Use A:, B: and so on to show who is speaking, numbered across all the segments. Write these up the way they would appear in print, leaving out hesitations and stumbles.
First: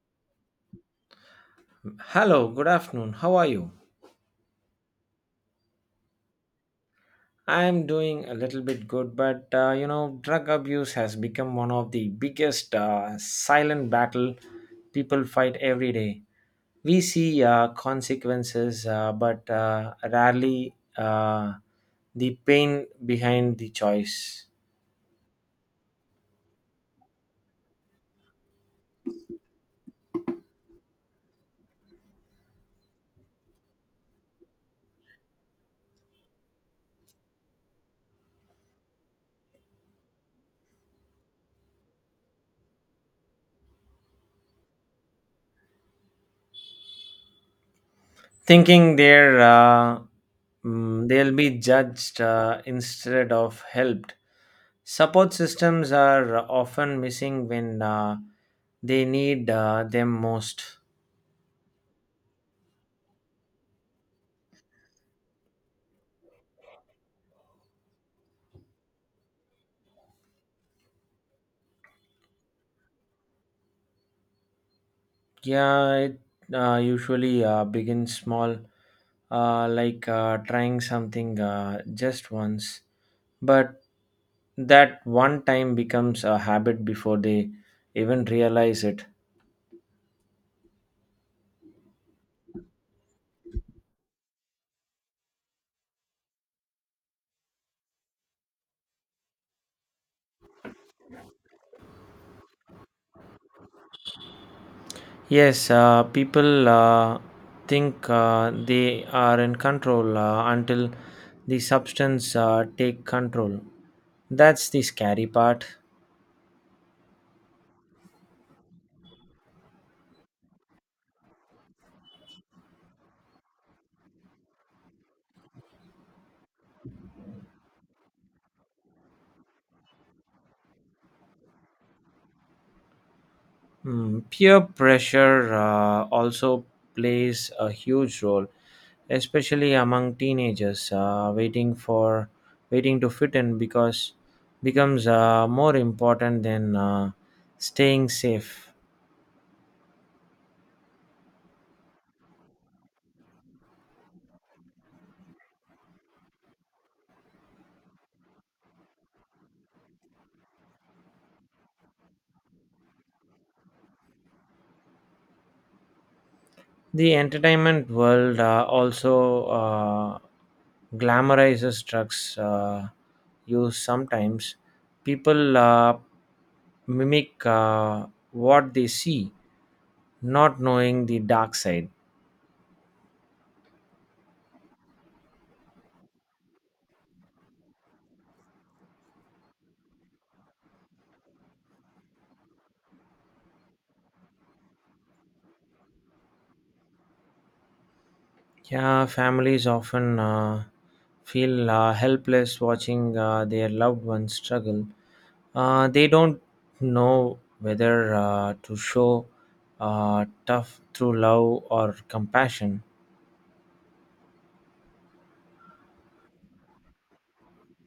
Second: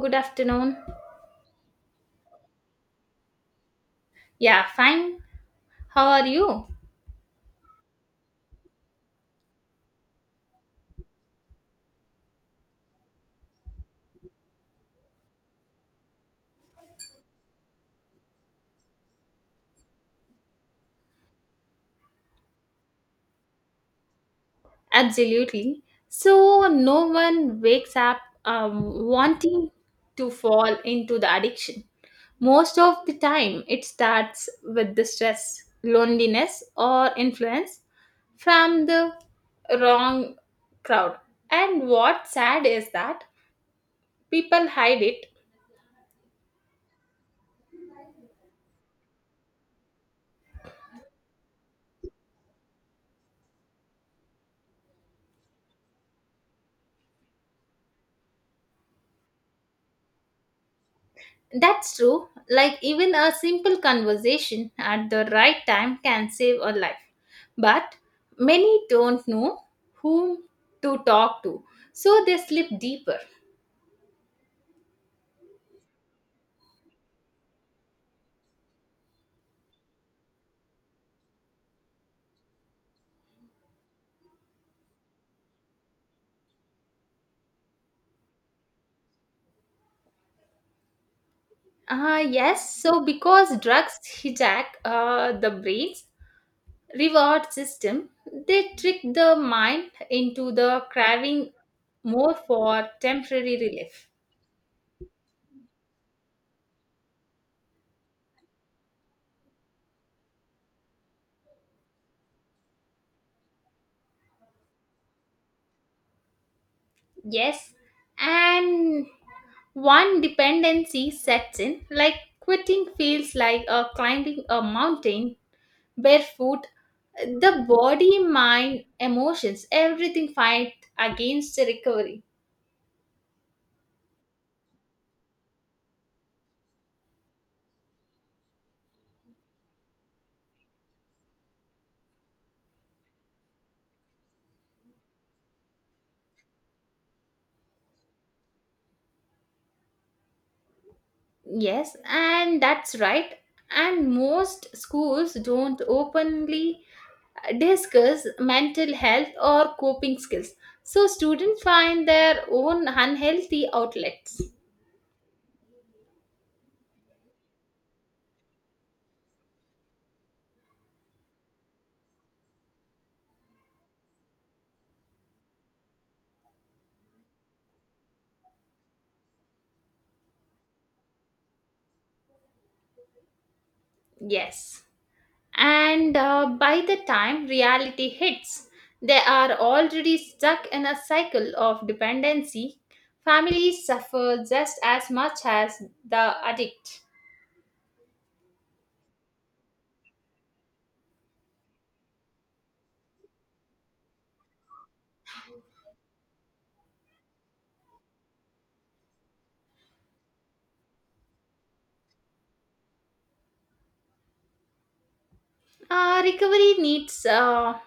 A: Good afternoon.
B: Hello, good afternoon. How are you?
A: Yeah, fine. How are you?
B: I'm doing a little bit good, but drug abuse has become one of the biggest silent battle people fight every day. We see consequences, but rarely the pain behind the choice.
A: Absolutely. So, no one wakes up um, wanting to fall into the addiction. Most of the time, it starts with the stress, loneliness, or influence from the wrong crowd. And what's sad is that people hide it.
B: Thinking they're mm, they'll be judged instead of helped. Support systems are often missing when they need them most.
A: That's true. Like, even a simple conversation at the right time can save a life. But many don't know whom to talk to, so they slip deeper.
B: Yeah, it usually begins small, like trying something just once, but that one time becomes a habit before they even realize it.
A: Ah, yes. So, because drugs hijack the brain's reward system, they trick the mind into the craving more for temporary relief.
B: Yes, people think they are in control until the substance take control. That's the scary part.
A: Yes, and one dependency sets in, like quitting feels like climbing a mountain barefoot. The body, mind, emotions, everything fight against the recovery.
B: Peer pressure also plays a huge role, especially among teenagers. Waiting to fit in because becomes more important than staying safe.
A: Yes, and that's right. And most schools don't openly discuss mental health or coping skills. So students find their own unhealthy outlets.
B: The entertainment world also glamorizes drugs use sometimes. People mimic what they see, not knowing the dark side.
A: Yes. And by the time reality hits, they are already stuck in a cycle of dependency. Families suffer just as much as the addict.
B: Yeah, families often feel helpless watching their loved ones struggle. They don't know whether to show tough through love or compassion.
A: Recovery needs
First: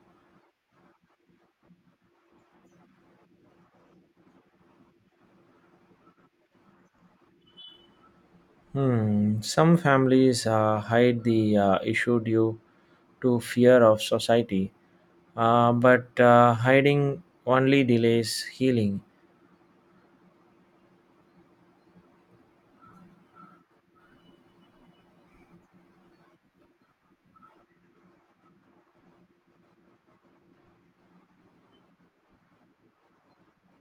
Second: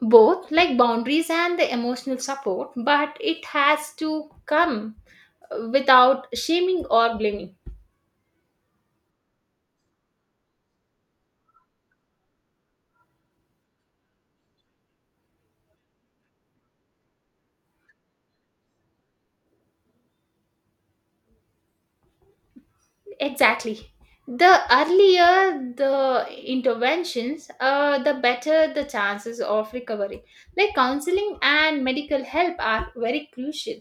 A: both like boundaries and the emotional support, but it has to come without shaming or blaming.
B: Hmm. Some families hide the issue due to fear of society, but hiding only delays healing.
A: Exactly. The earlier the interventions, the better the chances of recovery. Like counseling and medical help are very crucial.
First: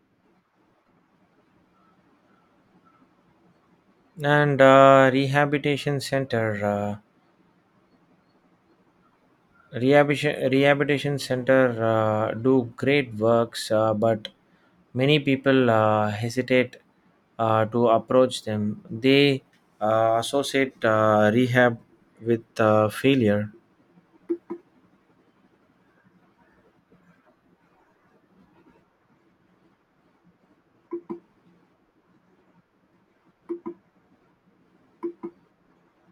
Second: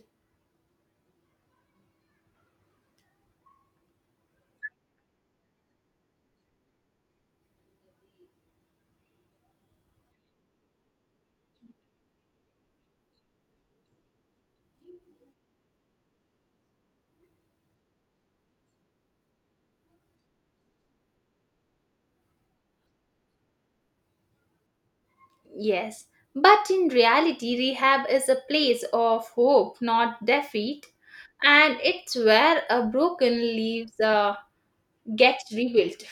B: And uh, rehabilitation center do great works, but many people hesitate to approach them. They associate rehab with failure.
A: Yes. But in reality, rehab is a place of hope, not defeat. And it's where a broken leaves gets rebuilt.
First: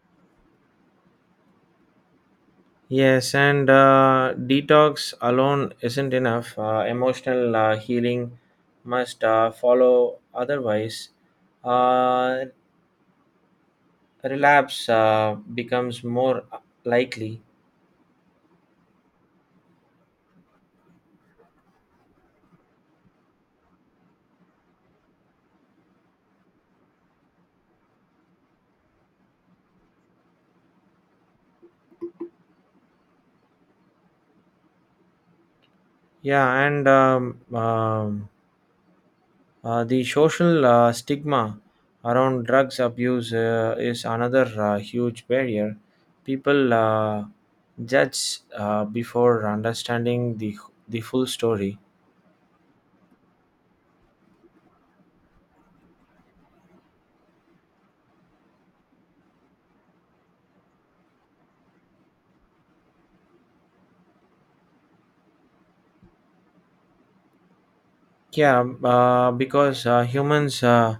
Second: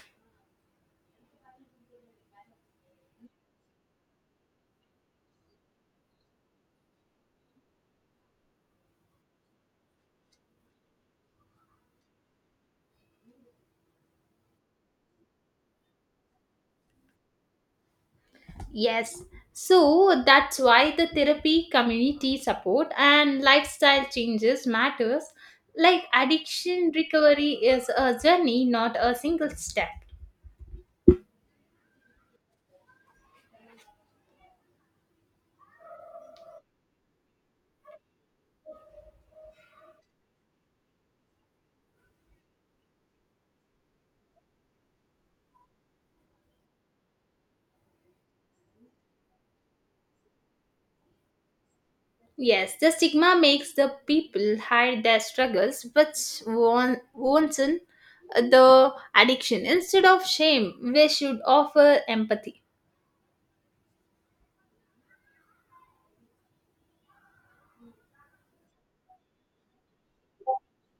B: Yes, and detox alone isn't enough. Emotional healing must follow, otherwise, uh, relapse becomes more likely.
A: Yes. So that's why the therapy, community support and lifestyle changes matters. Like addiction recovery is a journey, not a single step.
B: Yeah, and the social stigma around drugs abuse is another huge barrier. People judge before understanding the full story.
A: Yes, the stigma makes the people hide their struggles, but one worsen the addiction. Instead of shame, we should offer empathy.
B: Yeah, because uh, humans, uh,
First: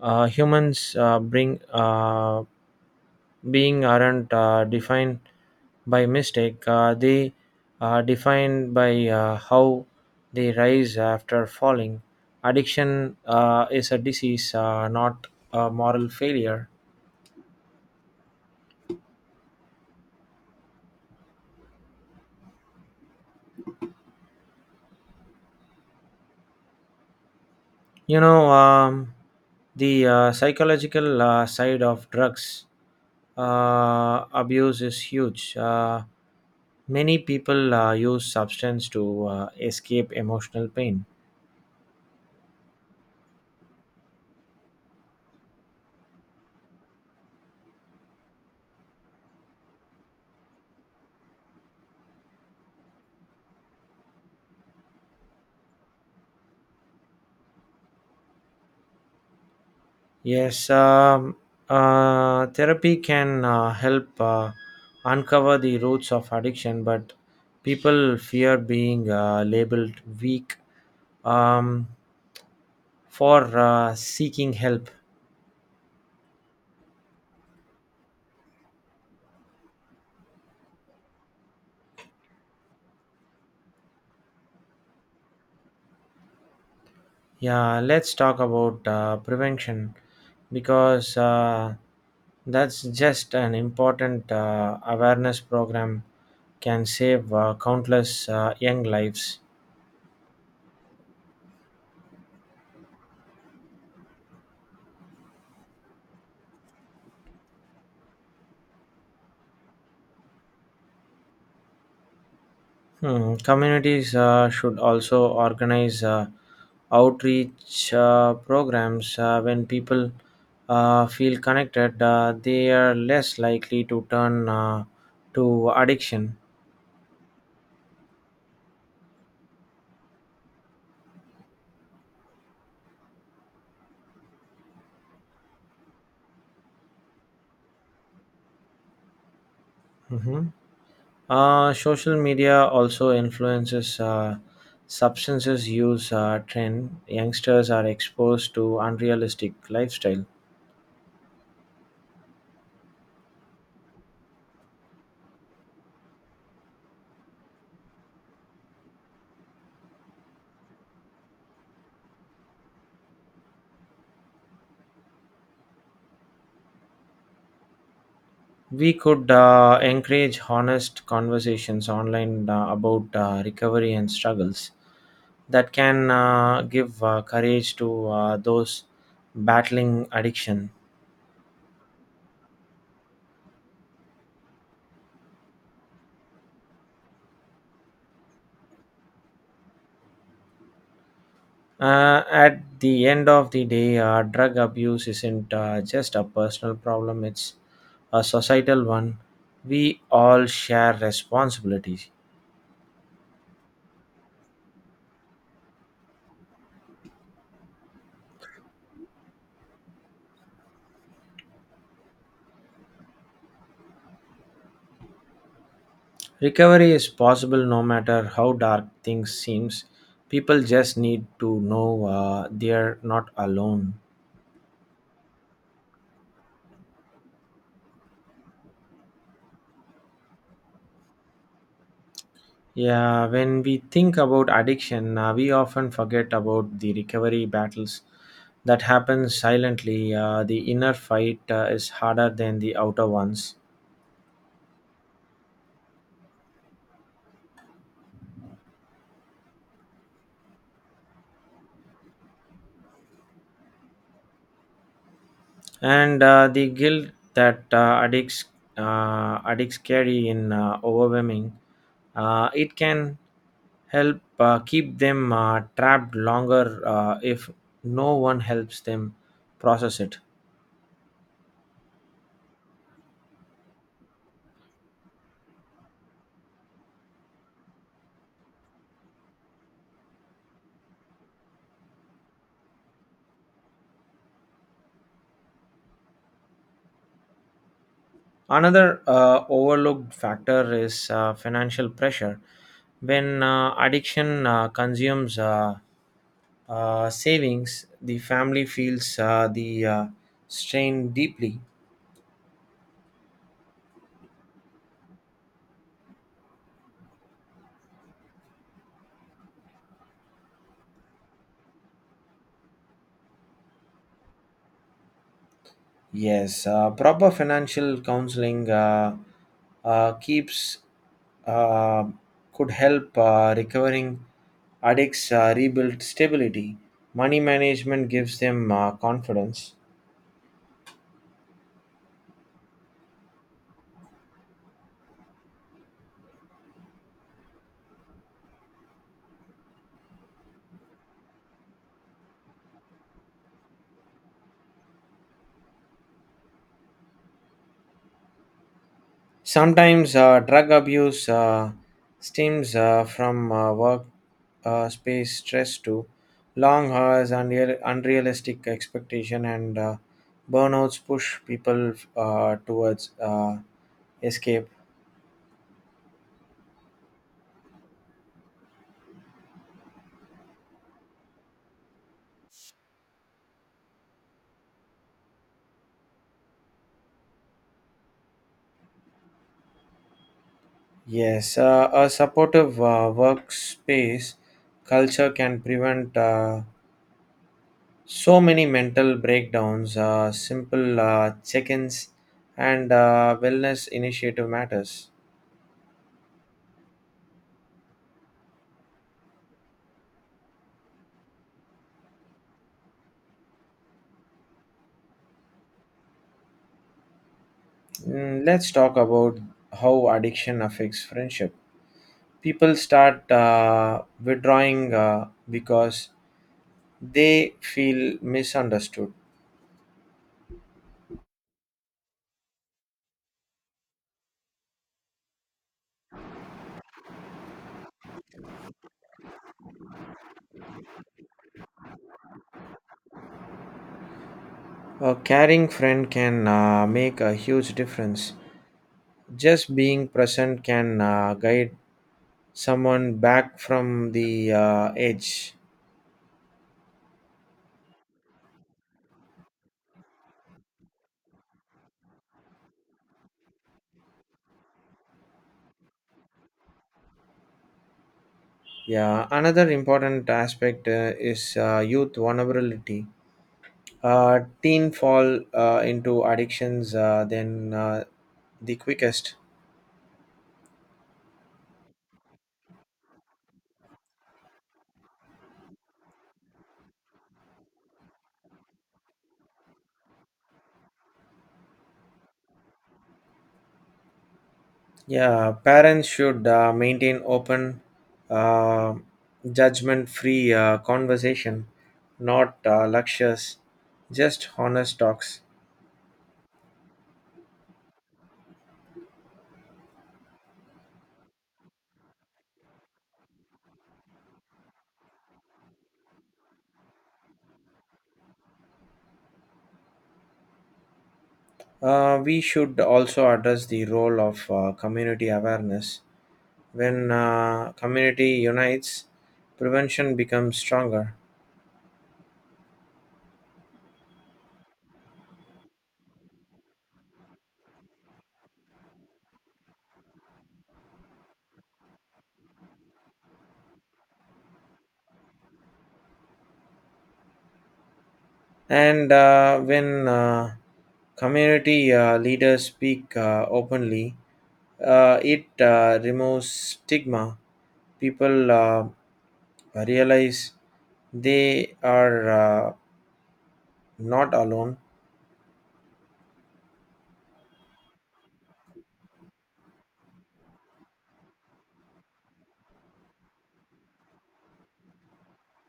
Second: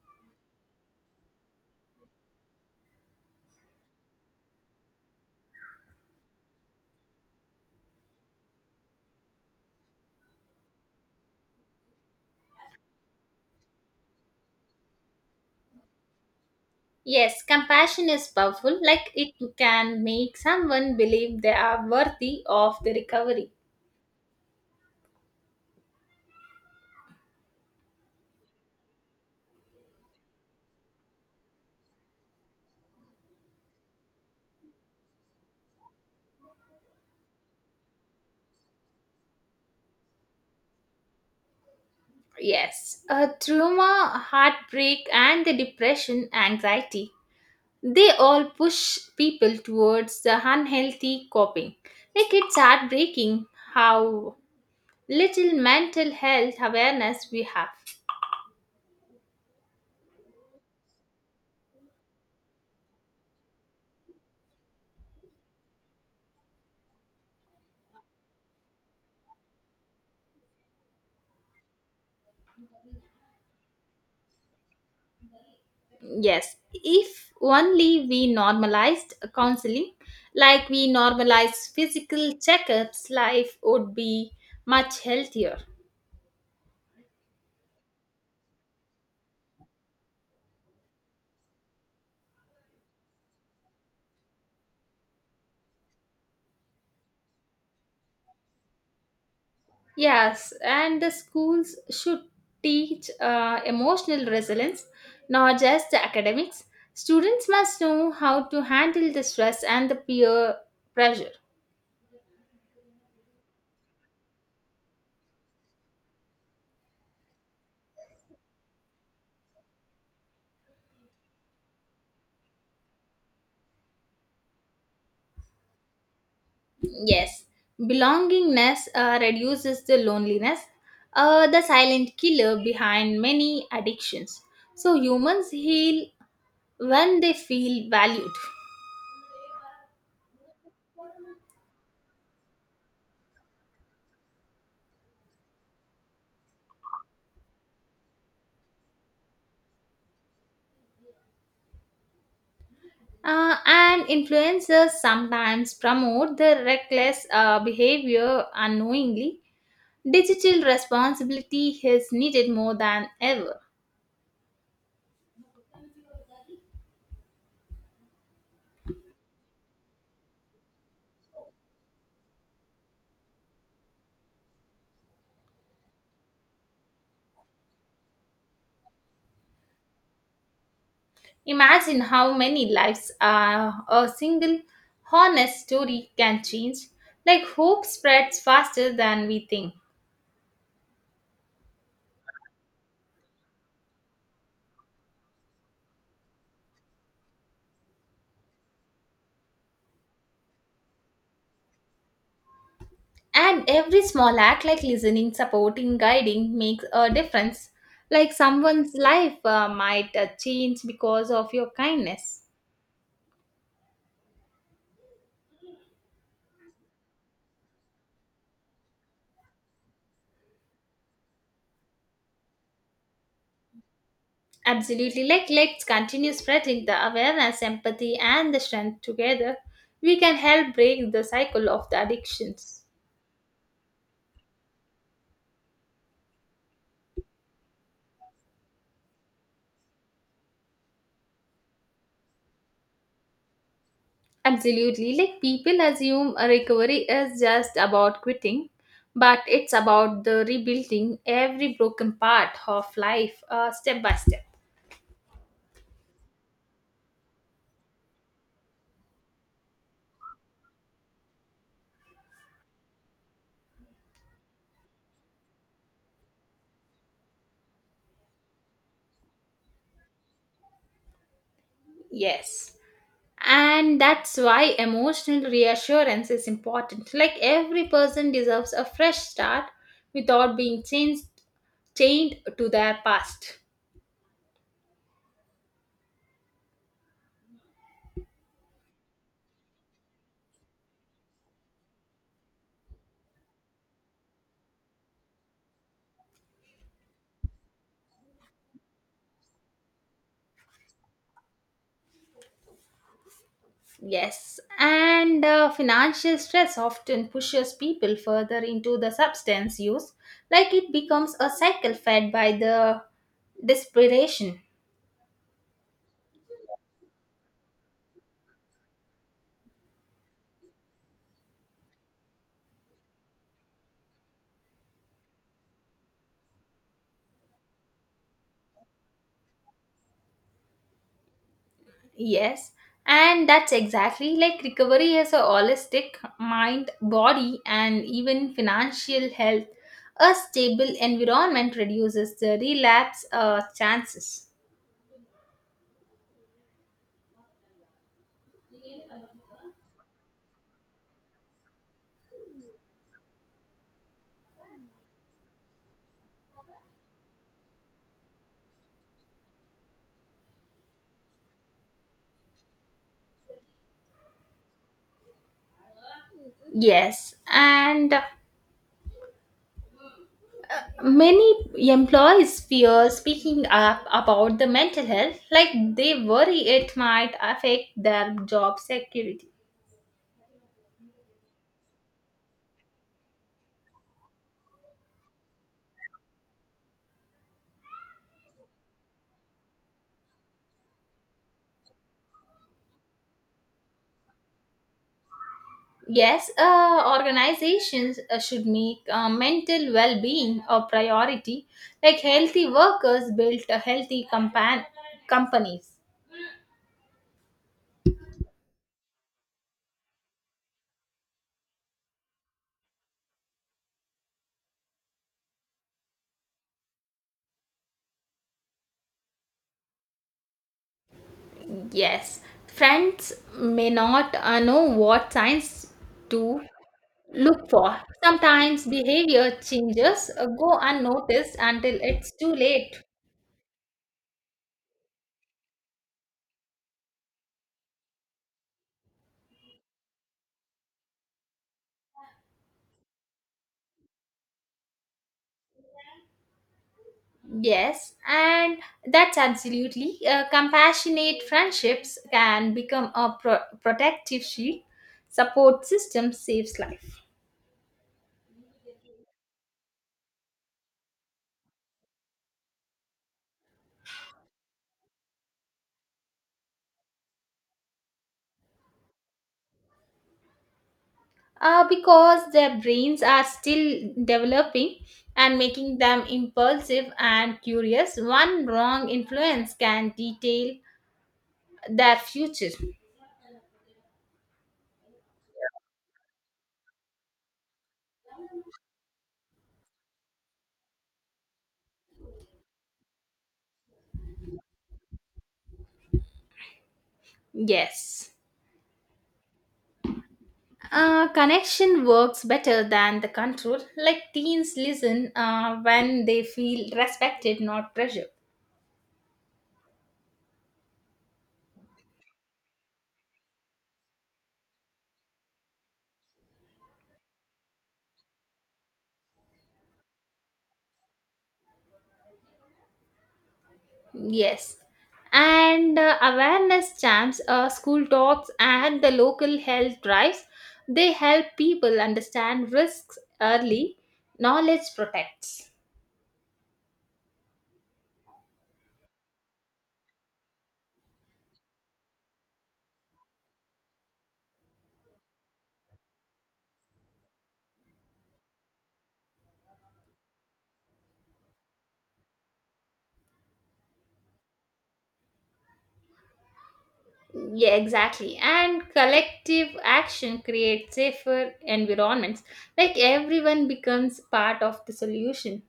B: uh, humans bring being aren't defined by mistake. They are defined by how they rise after falling. Addiction is a disease, not a moral failure.
A: Yes, compassion is powerful, like it can make someone believe they are worthy of the recovery.
B: You know, um, the psychological side of drugs abuse is huge. Many people use substance to escape emotional pain.
A: Yes, trauma, heartbreak, and the depression, anxiety, they all push people towards the unhealthy coping. Like it's heartbreaking how little mental health awareness we have.
B: Yes, um, therapy can help uncover the roots of addiction, but people fear being labeled weak um, for seeking help.
A: Yes, if only we normalized counseling, like we normalize physical checkups, life would be much healthier.
B: Yeah, let's talk about prevention because that's just an important awareness program can save countless young lives.
A: Yes, and the schools should teach emotional resilience, not just the academics. Students must know how to handle the stress and the peer pressure.
B: Hmm, communities should also organize outreach programs. When people feel connected, they are less likely to turn to addiction.
A: Yes, belongingness reduces the loneliness, the silent killer behind many addictions. So, humans heal when they feel valued.
B: Mhm. Social media also influences substances use trend. Youngsters are exposed to unrealistic lifestyle.
A: And influencers sometimes promote the reckless behavior unknowingly. Digital responsibility is needed more than ever.
B: We could encourage honest conversations online about recovery and struggles. That can give courage to those battling addiction.
A: Imagine how many lives a single honest story can change. Like hope spreads faster than we think.
B: At the end of the day, drug abuse isn't just a personal problem, it's a societal one. We all share responsibilities.
A: And every small act like listening, supporting, guiding makes a difference. Like someone's life might change because of your kindness.
B: Recovery is possible no matter how dark things seems. People just need to know they're not alone.
A: Absolutely. Like let's continue spreading the awareness, empathy and the strength together we can help break the cycle of the addictions.
B: Yeah, when we think about addiction, we often forget about the recovery battles that happen silently. The inner fight is harder than the outer ones,
A: Absolutely. Like people assume a recovery is just about quitting, but it's about the rebuilding every broken part of life step by step.
B: and the guilt that addicts carry in overwhelming. It can help keep them trapped longer if no one helps them process it.
A: Yes. And that's why emotional reassurance is important. Like every person deserves a fresh start without being changed chained to their past.
B: Another overlooked factor is financial pressure. When addiction consumes savings, the family feels the strain deeply.
A: Yes, and financial stress often pushes people further into the substance use, like it becomes a cycle fed by the desperation.
B: Yes, proper financial counseling keeps uh, could help recovering addicts rebuild stability. Money management gives them confidence.
A: Yes, and that's exactly like recovery as a holistic mind, body, and even financial health. A stable environment reduces the relapse chances.
B: Sometimes drug abuse stems from work space stress to long hours, unrealistic expectation, and burnouts push people towards escape.
A: Yes, and many employees fear speaking up about the mental health, like they worry it might affect their job security.
B: Yes, a supportive workspace culture can prevent so many mental breakdowns. Simple check-ins and wellness initiative matters.
A: Yes, organizations should make mental well being a priority, like healthy workers build a companies.
B: Let's talk about how addiction affects friendship. People start withdrawing because they feel misunderstood.
A: Yes, friends may not know what signs to look for. Sometimes behavior changes go unnoticed until it's too late.
B: A caring friend can make a huge difference. Just being present can guide someone back from the edge.
A: Yes, and that's absolutely. Compassionate friendships can become a protective shield. Support system saves life.
B: Yeah, another important aspect is youth vulnerability. Teen fall into addictions then the quickest.
A: Because their brains are still developing and making them impulsive and curious. One wrong influence can detail their future.
B: Yeah, parents should maintain open, uh, judgment free conversation, not lectures, just honest talks.
A: Yes. Connection works better than the control. Like teens listen when they feel respected, not pressure.
B: We should also address the role of community awareness. When community unites, prevention becomes stronger.
A: Yes. And awareness champs, school talks, and the local health drives, they help people understand risks early. Knowledge protects.
B: And when community leaders speak openly, it removes stigma. People realize they are not alone.
A: Yeah, exactly. And collective action creates safer environments. Like everyone becomes part of the solution.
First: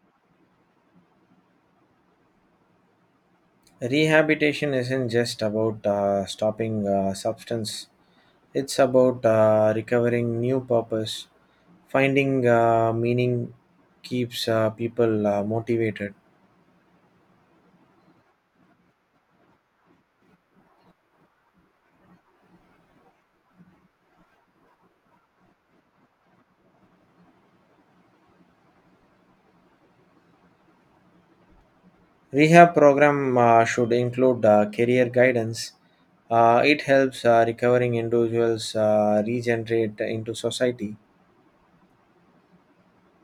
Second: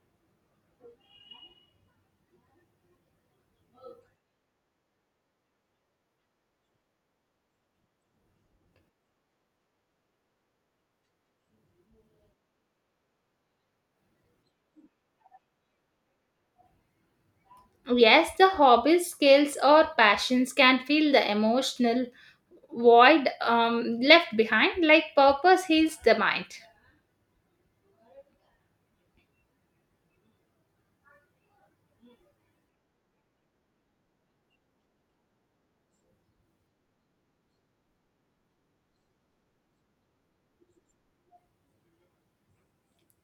B: Rehabilitation isn't just about stopping substance, it's about recovering new purpose. Finding meaning keeps people motivated.
A: Yes, the hobbies, skills, or passions can fill the emotional void left behind, like purpose heals the mind.
B: Rehab program should include career guidance. It helps recovering individuals regenerate into society.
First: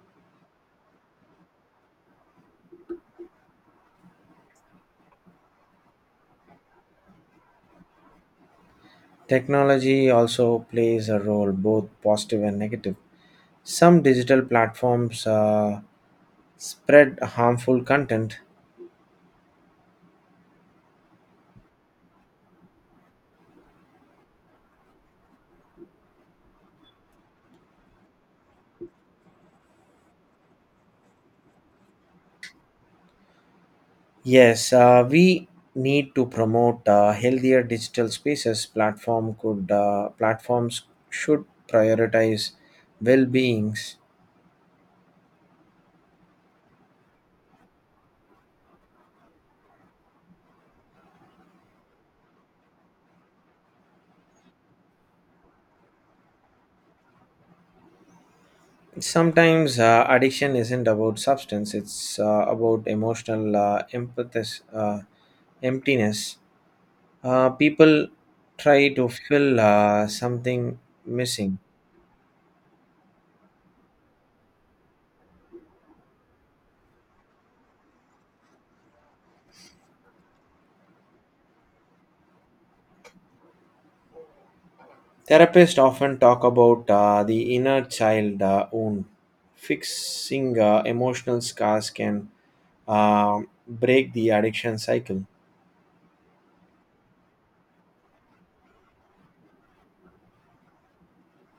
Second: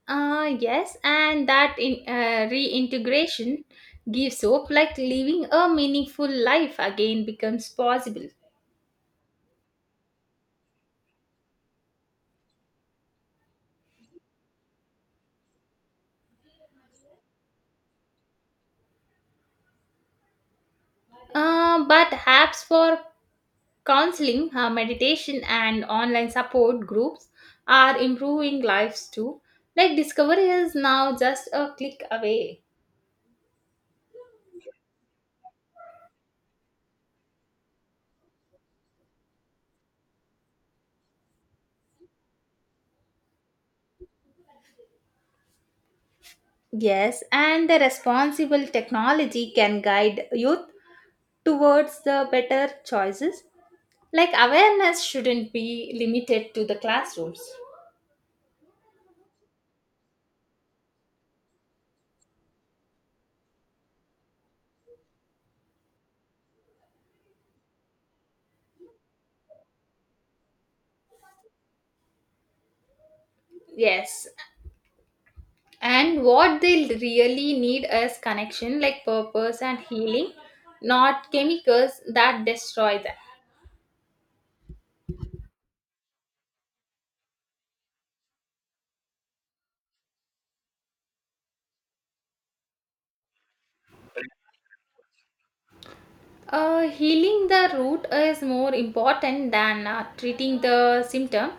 A: Yes, and reintegration gives hope, like living a meaningful life again becomes possible.
B: Technology also plays a role, both positive and negative. Some digital platforms spread harmful content.
A: But apps for counseling, meditation, and online support groups are improving lives too. Like discovery is now just a click away.
B: Yes, we need to promote healthier digital spaces. Platforms should prioritize well-beings.
A: Yes, and the responsible technology can guide youth towards the better choices. Like awareness shouldn't be limited to the classrooms.
B: Sometimes addiction isn't about substance; it's about emotional uh, emptiness. People try to fill something missing.
A: Yes, and what they really need is connection, like purpose and healing, not chemicals that destroy them.
B: Therapists often talk about the inner child wound. Fixing emotional scars can uh, break the addiction cycle.
A: Healing the root is more important than treating the symptom.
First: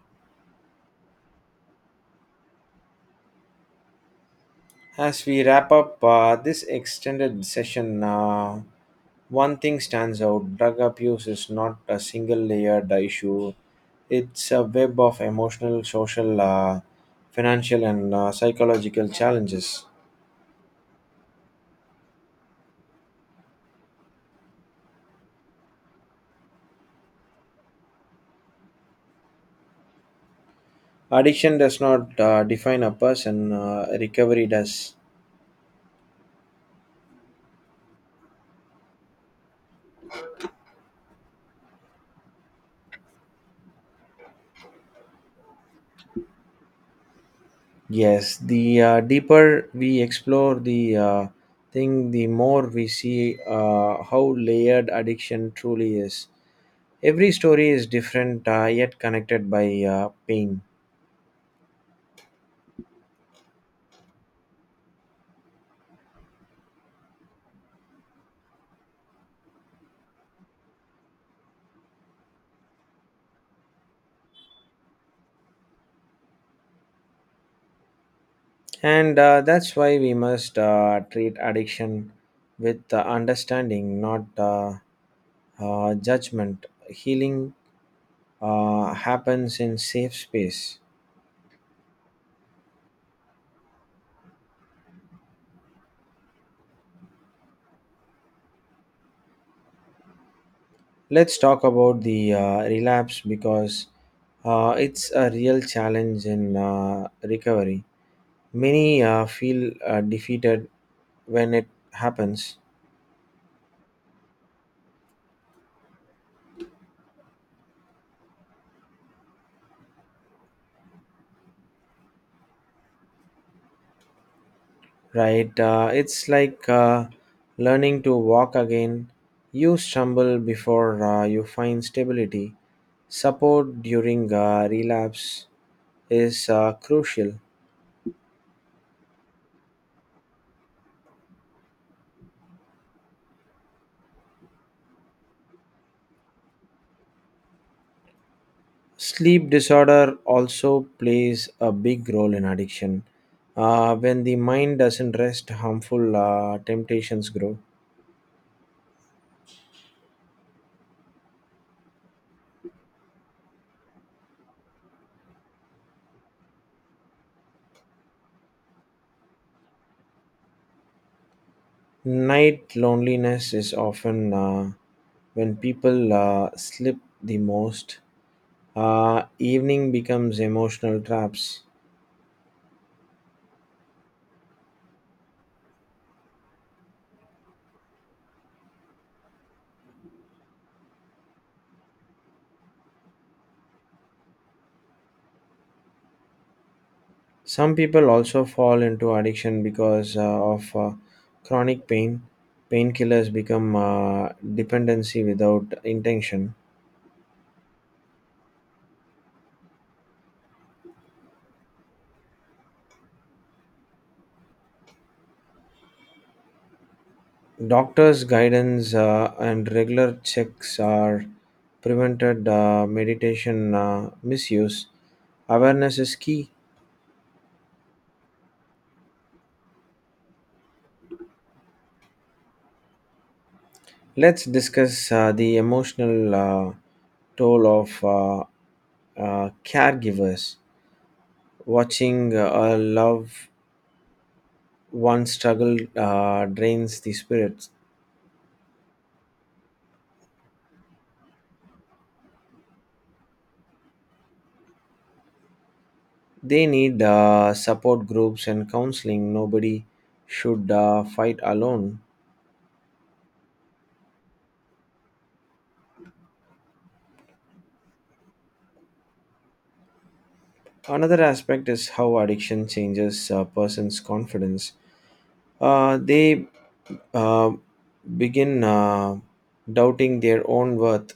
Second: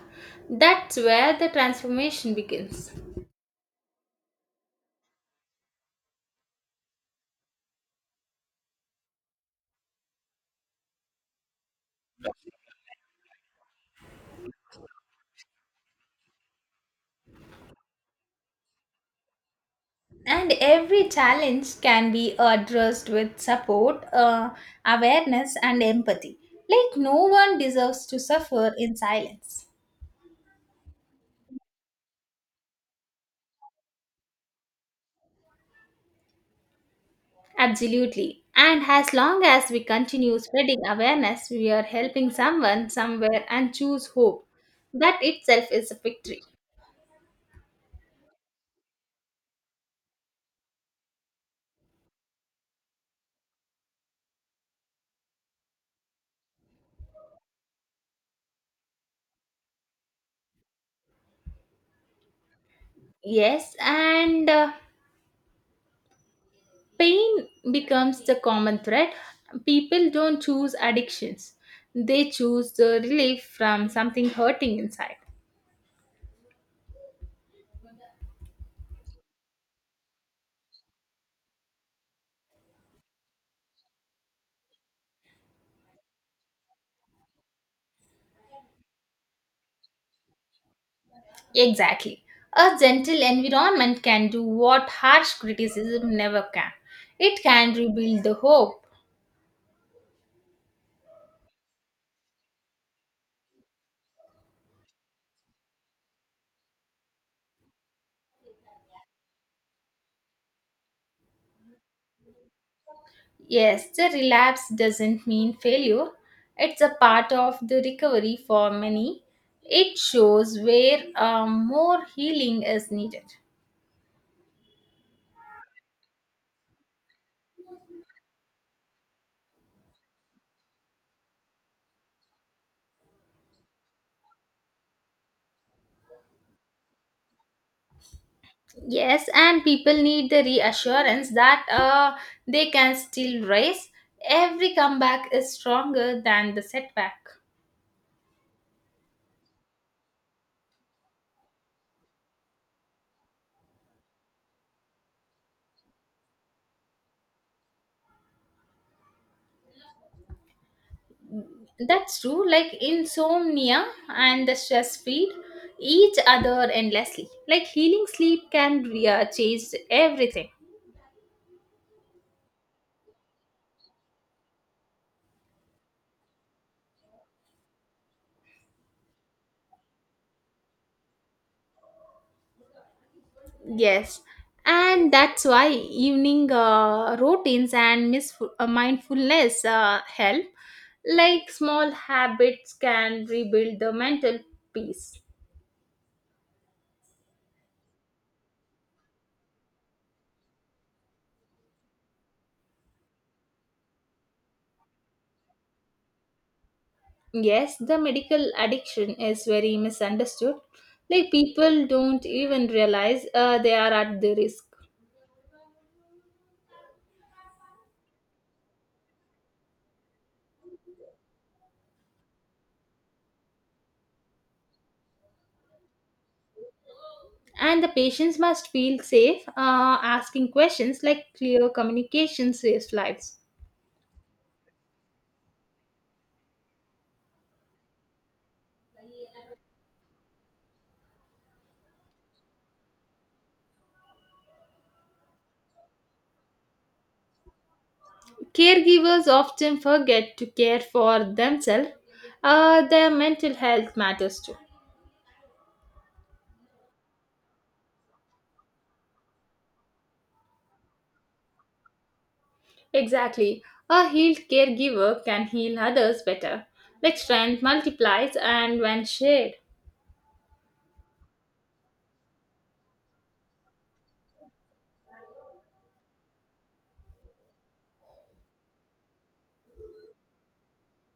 A: That's where the transformation begins.
B: As we wrap up this extended session, one thing stands out: drug abuse is not a single layered issue, it's a web of emotional, social, financial, and psychological challenges.
A: And every challenge can be addressed with support, awareness, and empathy. Like, no one deserves to suffer in silence.
B: Addiction does not define a person, recovery does.
A: Absolutely. And as long as we continue spreading awareness, we are helping someone somewhere and choose hope. That itself is a victory.
B: Yes, the deeper we explore the thing, the more we see how layered addiction truly is. Every story is different, yet connected by pain.
A: Yes, and pain becomes the common thread. People don't choose addictions, they choose the relief from something hurting inside.
B: And that's why we must treat addiction with understanding, not judgment. Healing happens in safe space.
A: Exactly. A gentle environment can do what harsh criticism never can. It can rebuild the hope.
B: Let's talk about the relapse because it's a real challenge in recovery. Many feel defeated when it happens,
A: Yes, the relapse doesn't mean failure. It's a part of the recovery for many. It shows where more healing is needed.
B: right? It's like learning to walk again. You stumble before you find stability. Support during relapse is crucial.
A: Yes, and people need the reassurance that they can still rise. Every comeback is stronger than the setback.
B: Sleep disorder also plays a big role in addiction. When the mind doesn't rest, harmful temptations grow.
A: That's true. Like insomnia and the stress feed each other endlessly. Like healing sleep can change everything.
B: Night loneliness is often when people slip the most. Evening becomes emotional traps.
A: Yes, and that's why evening routines and mindfulness help. Like small habits can rebuild the mental peace.
B: Some people also fall into addiction because of chronic pain. Painkillers become dependency without intention.
A: Yes, the medical addiction is very misunderstood. Like people don't even realize they are at the risk.
B: Doctors' guidance and regular checks are prevented meditation misuse. Awareness is key.
A: And the patients must feel safe asking questions like clear communication saves lives.
B: Let's discuss the emotional toll of caregivers. Watching a loved one struggle drains the spirits.
A: Caregivers often forget to care for themselves, their mental health matters too.
B: They need support groups and counseling. Nobody should fight alone.
A: Exactly. A healed caregiver can heal others better, like strength multiplies and when shared.
B: Another aspect is how addiction changes a person's confidence. They uh, begin doubting their own worth.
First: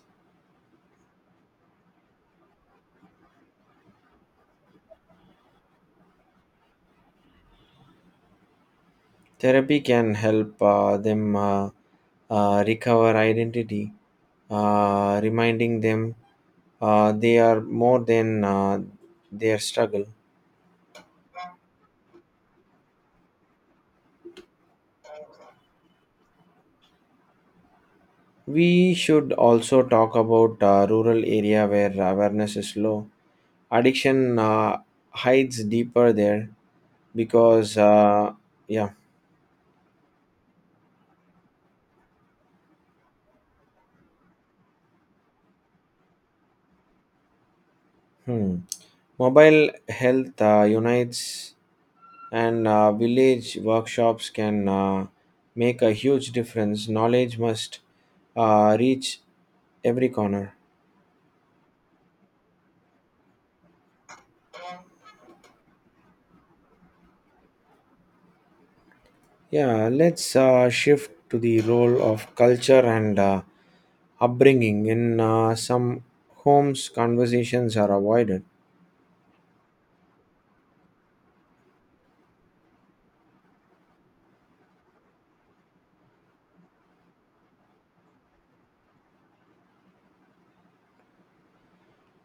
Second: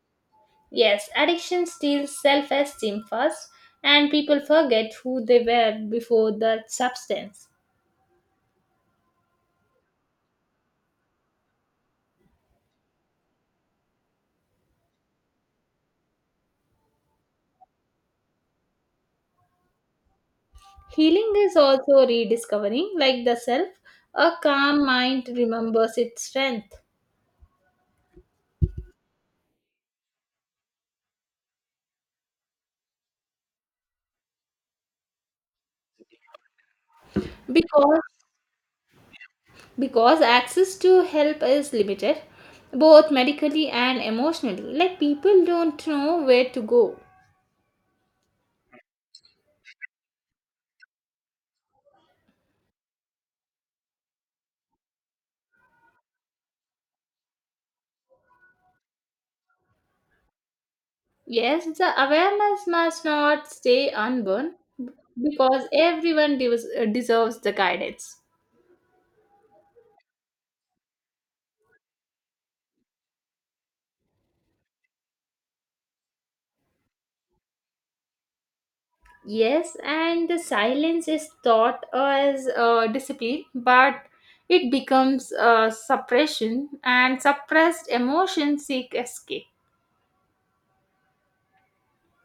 A: Yes, addiction steals self-esteem first, and people forget who they were before that substance.
B: Therapy can help them recover identity, reminding them they are more than their struggle.
A: Healing is also rediscovering, like the self, a calm mind remembers its strength.
B: We should also talk about rural area where awareness is low. Addiction hides deeper there because
A: Because,
B: yeah.
A: because access to help is limited, both medically and emotionally, like people don't know where to go.
B: Hmm. Mobile health unites and village workshops can make a huge difference. Knowledge must reach every corner.
A: Yes, the awareness must not stay unborn because everyone deserves the guidance.
B: Yeah, let's shift to the role of culture and upbringing. In some homes conversations are avoided.
A: Yes, and the silence is thought as discipline, but it becomes suppression, and suppressed emotions seek escape.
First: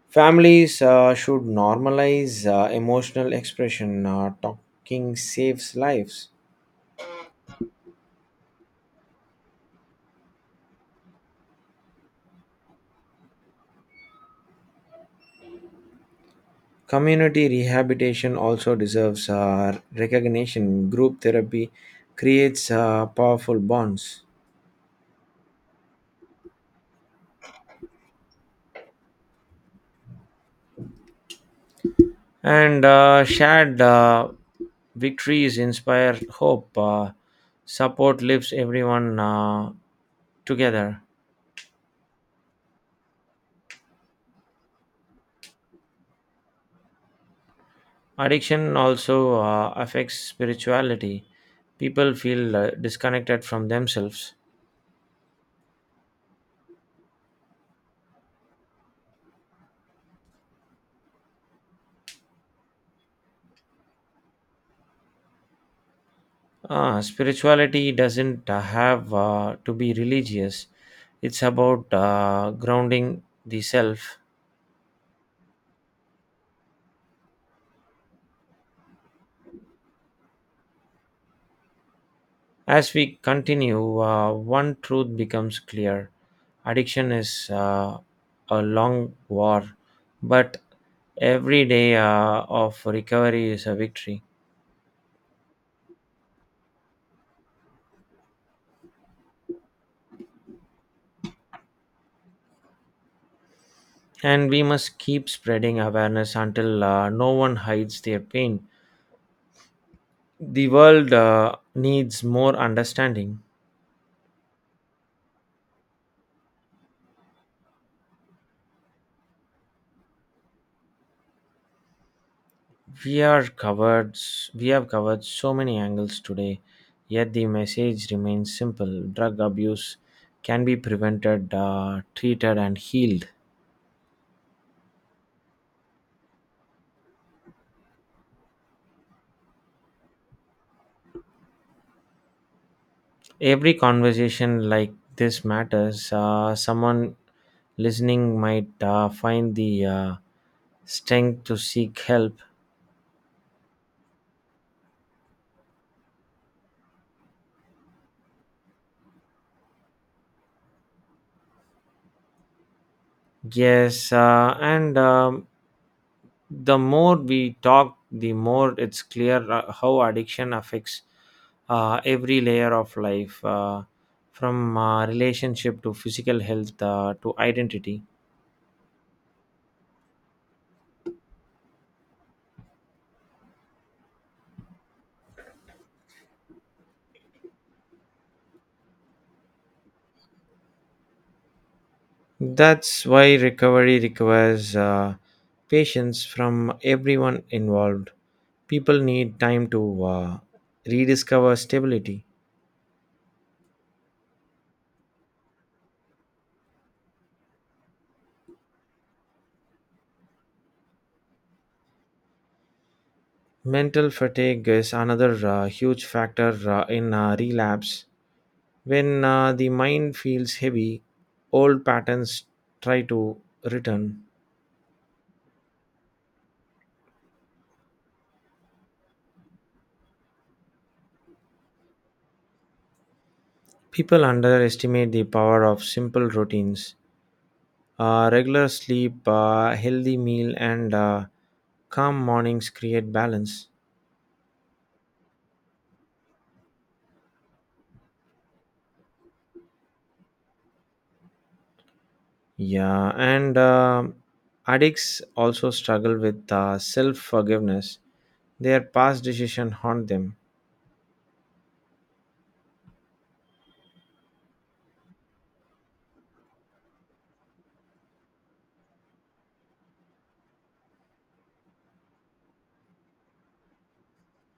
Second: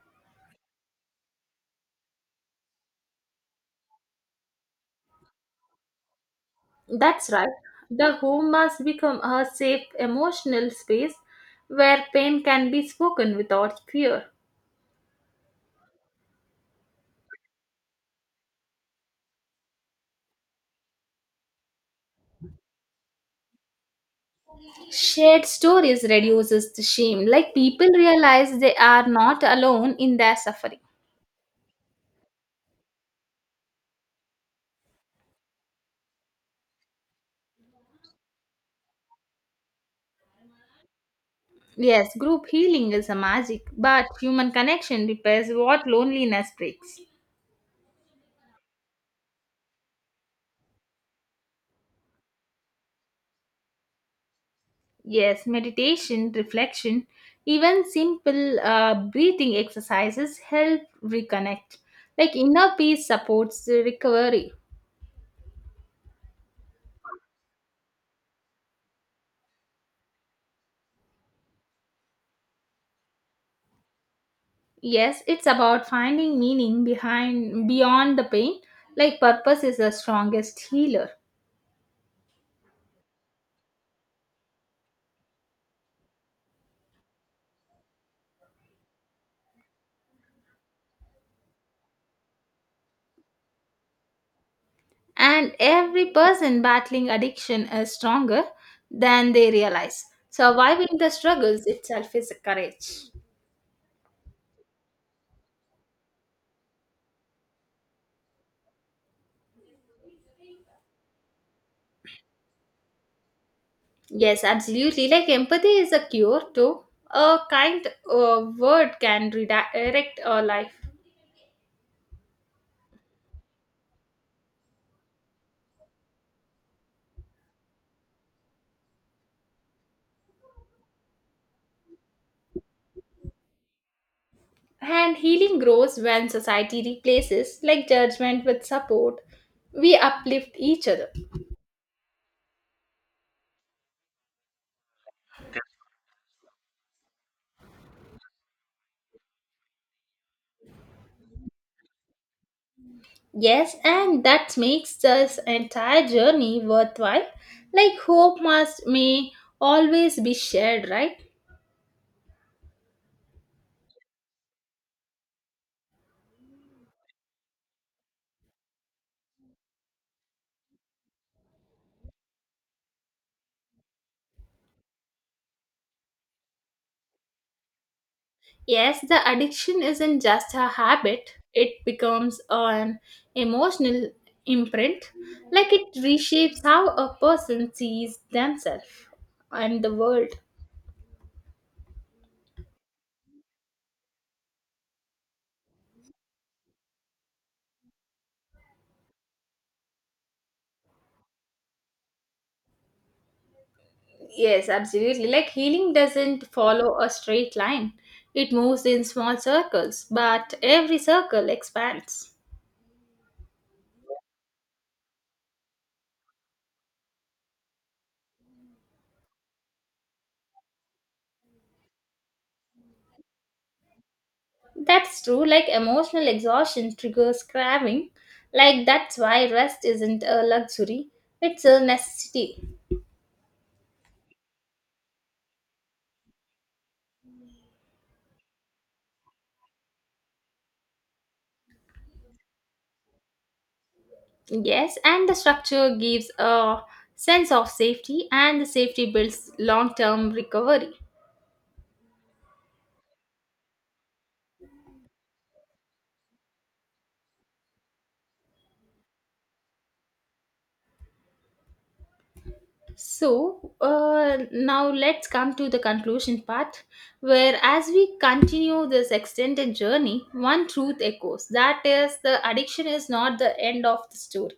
B: Families should normalize emotional expression. Talking saves lives.
A: That's right. The home must become a safe emotional space where pain can be spoken without fear.
B: Community rehabilitation also deserves recognition. Group therapy creates powerful bonds,
A: Shared stories reduces the shame, like people realize they are not alone in their suffering.
B: and shared victories inspire hope. Support lifts everyone together.
A: Yes, group healing is a magic, but human connection repairs what loneliness breaks.
B: Addiction also affects spirituality. People feel disconnected from themselves.
A: Yes, meditation, reflection, even simple breathing exercises help reconnect. Like inner peace supports the recovery.
B: Ah, spirituality doesn't have to be religious. It's about grounding the self.
A: Yes, it's about finding meaning behind beyond the pain. Like purpose is the strongest healer.
B: As we continue, one truth becomes clear. Addiction is a long war, but every day of recovery is a victory.
A: And every person battling addiction is stronger than they realize. Surviving the struggles itself is a courage.
B: And we must keep spreading awareness until no one hides their pain. The world needs more understanding.
A: Yes, absolutely. Like empathy is a cure too. A kind word can redirect a life.
B: We are covered we have covered so many angles today, yet the message remains simple. Drug abuse can be prevented, treated and healed.
A: And healing grows when society replaces like judgment with support. We uplift each other.
B: Every conversation like this matters. Someone listening might find the uh, strength to seek help.
A: Yes, and that makes this entire journey worthwhile. Like hope must may always be shared, right?
B: Yes, and the more we talk, the more it's clear how addiction affects every layer of life, from relationship to physical health to identity.
A: Yes, the addiction isn't just a habit, it becomes an emotional imprint, like it reshapes how a person sees themselves and the world.
B: That's why recovery requires patience from everyone involved. People need time to rediscover stability.
A: Yes, absolutely. Like healing doesn't follow a straight line, it moves in small circles, but every circle expands.
B: Mental fatigue is another huge factor in relapse. When the mind feels heavy, old patterns try to return.
A: That's true, like emotional exhaustion triggers craving. Like that's why rest isn't a luxury, it's a necessity.
B: People underestimate the power of simple routines. Regular sleep, healthy meal, and calm mornings create balance.
A: Yes, and the structure gives a sense of safety, and the safety builds long term recovery.
B: Yeah, and addicts also struggle with self forgiveness. Their past decisions haunt them.
A: So, now let's come to the conclusion part, where as we continue this extended journey, one truth echoes that is, the addiction is not the end of the story.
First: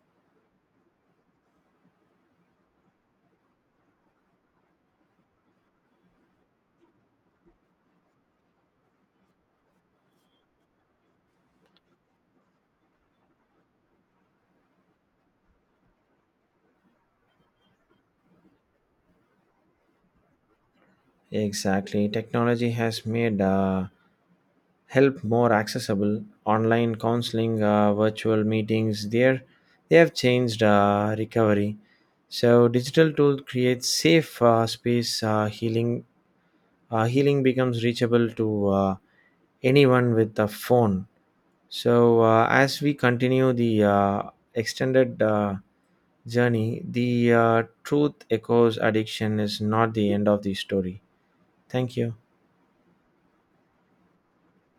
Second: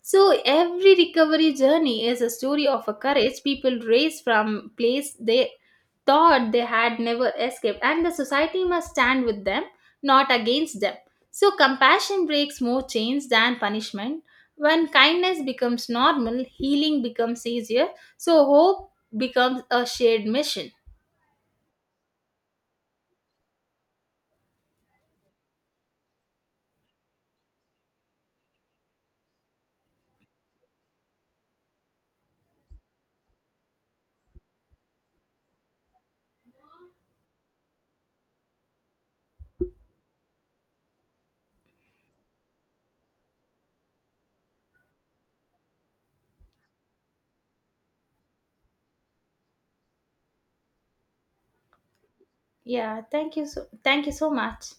A: So every recovery journey is a story of a courage people raised from place they thought they had never escaped and the society must stand with them not against them. So compassion breaks more chains than punishment. When kindness becomes normal, healing becomes easier. So hope becomes a shared mission.
B: Exactly. Technology has made help more accessible. Online counseling, virtual meetings, there they have changed recovery. So digital tool creates safe space healing healing becomes reachable to anyone with a phone. So as we continue the extended journey, the truth echoes: addiction is not the end of the story. Thank you.
A: Yeah, thank you so much.